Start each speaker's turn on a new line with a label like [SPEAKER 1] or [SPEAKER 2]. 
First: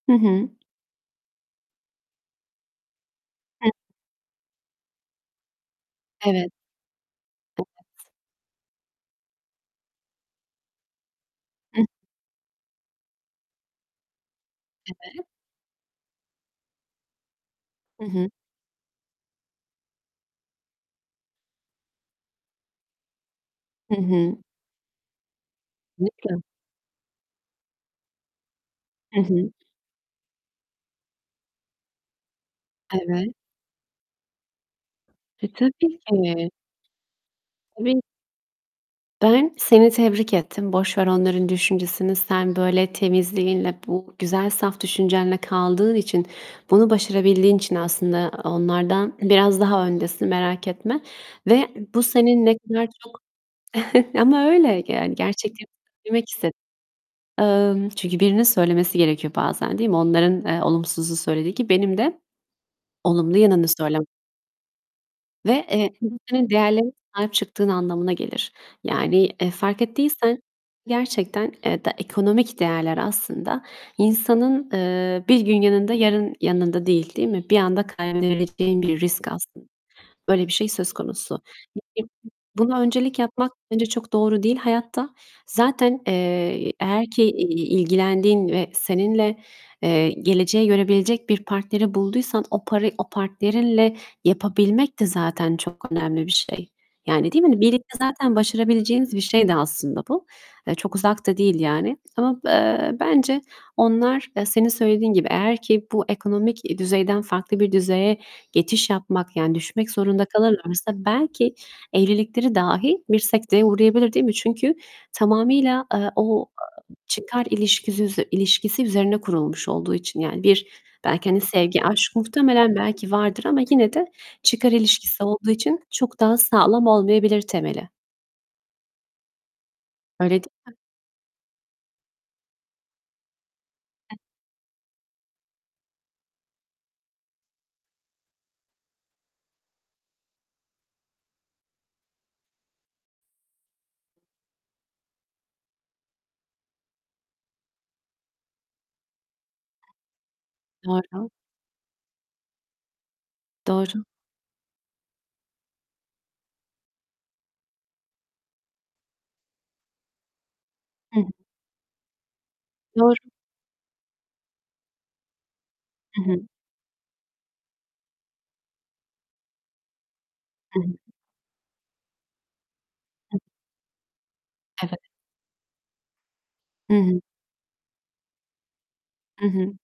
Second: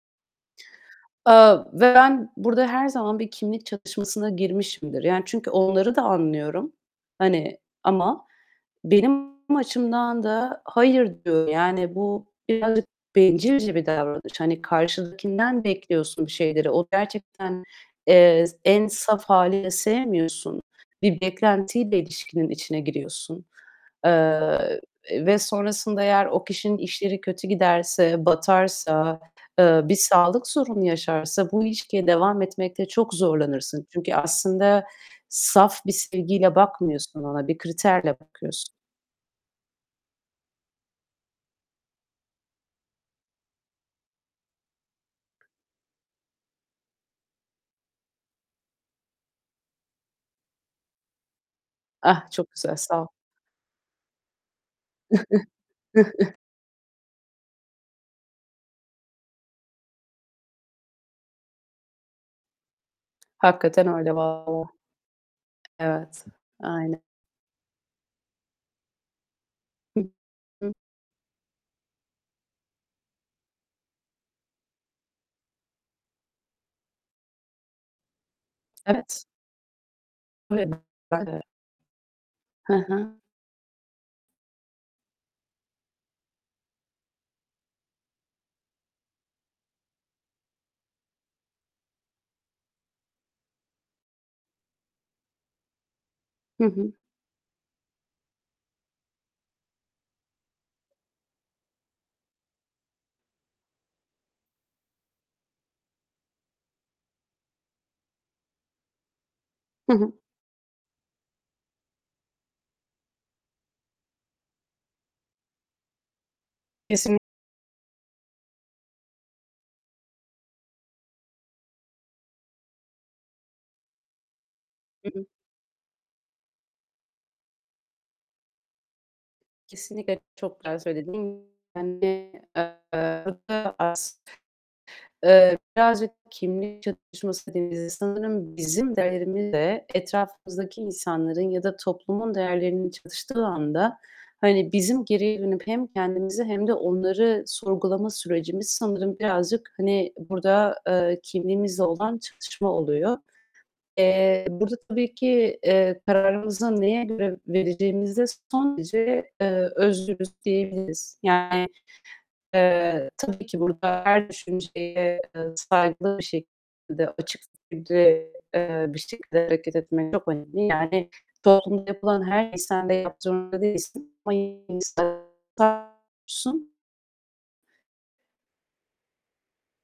[SPEAKER 1] Hı hı.
[SPEAKER 2] Aaa, ve ben burada her zaman bir kimlik
[SPEAKER 1] Hı.
[SPEAKER 2] çatışmasına girmişimdir. Yani, çünkü onları da
[SPEAKER 1] Evet.
[SPEAKER 2] anlıyorum. Hani,
[SPEAKER 1] Evet.
[SPEAKER 2] ama benim açımdan da, hayır diyor.
[SPEAKER 1] Hı.
[SPEAKER 2] Yani bu birazcık bencilce bir davranış. Hani,
[SPEAKER 1] Evet.
[SPEAKER 2] karşındakinden bekliyorsun bir şeyleri. O gerçekten,
[SPEAKER 1] Hı hı.
[SPEAKER 2] eee, en saf hâliyle sevmiyorsun. Bir beklentiyle ilişkinin içine giriyorsun.
[SPEAKER 1] Hı hı.
[SPEAKER 2] Eee, ve sonrasında eğer o
[SPEAKER 1] [unintelligible]
[SPEAKER 2] kişinin işleri kötü giderse, batarsa,
[SPEAKER 1] Hı hı.
[SPEAKER 2] eee, bir sağlık sorunu yaşarsa bu ilişkiye devam etmekte çok
[SPEAKER 1] Evet.
[SPEAKER 2] zorlanırsın. Çünkü aslında
[SPEAKER 1] E,
[SPEAKER 2] saf bir
[SPEAKER 1] tabii ki.
[SPEAKER 2] sevgiyle bakmıyorsun ona, bir
[SPEAKER 1] [unintelligible]
[SPEAKER 2] kriterle bakıyorsun.
[SPEAKER 1] Ben seni tebrik ettim. Boş ver onların düşüncesini. Sen, böyle, temizliğinle, bu güzel saf düşüncenle kaldığın için, bunu başarabildiğin için aslında onlardan biraz daha öndesin, merak etme ve bu
[SPEAKER 2] Ah
[SPEAKER 1] senin
[SPEAKER 2] çok
[SPEAKER 1] ne
[SPEAKER 2] güzel,
[SPEAKER 1] kadar
[SPEAKER 2] sağ ol.
[SPEAKER 1] çok Ama öyle, yani gerçekleri söylemek istedim. Emm, çünkü birinin söylemesi gerekiyor bazen, değil mi? Onların, eee, olumsuzu söylediği gibi benim de olumlu yanını
[SPEAKER 2] Hakikaten
[SPEAKER 1] söylemem
[SPEAKER 2] öyle valla.
[SPEAKER 1] Ve, eee, [unintelligible]
[SPEAKER 2] Evet,
[SPEAKER 1] senin değerlerine
[SPEAKER 2] aynı
[SPEAKER 1] sahip çıktığın anlamına gelir. Yani, eee, fark
[SPEAKER 2] Hı
[SPEAKER 1] ettiysen
[SPEAKER 2] hı.
[SPEAKER 1] gerçekten, eee, de ekonomik değerler aslında insanın, eee, bir gün yanında, yarın yanında değil, değil mi? Bir anda kaybedebileceğin bir
[SPEAKER 2] Evet.
[SPEAKER 1] risk aslında. Öyle bir şey söz konusu.
[SPEAKER 2] [unintelligible]
[SPEAKER 1] [unintelligible]
[SPEAKER 2] Hı
[SPEAKER 1] Buna öncelik
[SPEAKER 2] hı.
[SPEAKER 1] yapmak bence çok doğru değil hayatta. Zaten, eee, eğer ki, iii, ilgilendiğin ve seninle, eee, geleceğe yönelebilecek bir partneri bulduysan o paray o partnerinle yapabilmek de zaten çok önemli bir
[SPEAKER 2] Hı
[SPEAKER 1] şey.
[SPEAKER 2] hı.
[SPEAKER 1] Yani değil mi? Hani, birlikte zaten başarabileceğiniz bir şeydi aslında bu. Eee, çok uzak da değil yani. Ama eee, bence onlar, e, senin söylediğin gibi, eğer ki bu ekonomik i düzeyden farklı bir düzeye geçiş yapmak, yani düşmek
[SPEAKER 2] Hı hı.
[SPEAKER 1] zorunda kalırlarsa belki evlilikleri dahi bir sekteye uğrayabilir, değil mi? Çünkü tamamıyla, eee, o, ııı,
[SPEAKER 2] Kesin
[SPEAKER 1] çıkar ilişkisisi ilişkisi üzerine kurulmuş olduğu için, yani bir, belki, hani, sevgi, aşk muhtemelen belki vardır ama yine de çıkar
[SPEAKER 2] Hı
[SPEAKER 1] ilişkisi
[SPEAKER 2] hı.
[SPEAKER 1] olduğu için çok daha sağlam olmayabilir temeli.
[SPEAKER 2] Kesinlikle
[SPEAKER 1] Öyle değil
[SPEAKER 2] çok
[SPEAKER 1] mi?
[SPEAKER 2] güzel söyledin. Yani, eee, burada
[SPEAKER 1] [unintelligible]
[SPEAKER 2] aslında, eee, birazcık kimlik çatışması dediğimizde sanırım bizim değerimizle etrafımızdaki insanların ya da toplumun değerlerinin çatıştığı anda, hani bizim geriye dönüp hem kendimizi hem de onları sorgulama sürecimiz sanırım birazcık, hani, burada, eee,
[SPEAKER 1] Doğru.
[SPEAKER 2] kimliğimizle olan çatışma oluyor.
[SPEAKER 1] Doğru.
[SPEAKER 2] Eee, burada tabii ki, eee, kararımızı neye göre vereceğimizde son derece, eee, özgürüz diyebiliriz.
[SPEAKER 1] Hı hı.
[SPEAKER 2] Yani, eee,
[SPEAKER 1] Doğru.
[SPEAKER 2] tabii ki burada her düşünceye, eee, saygılı
[SPEAKER 1] Hı
[SPEAKER 2] bir
[SPEAKER 1] hı.
[SPEAKER 2] şekilde, açık bir şekilde, eee, bir şekilde hareket etmek çok önemli.
[SPEAKER 1] Hı
[SPEAKER 2] Yani
[SPEAKER 1] hı.
[SPEAKER 2] toplumda yapılan her şeyi sen de yapmak
[SPEAKER 1] Hı.
[SPEAKER 2] zorunda değilsin ama yine de
[SPEAKER 1] Evet.
[SPEAKER 2] saygılı oluyorsun.
[SPEAKER 1] Hı hı. I hı.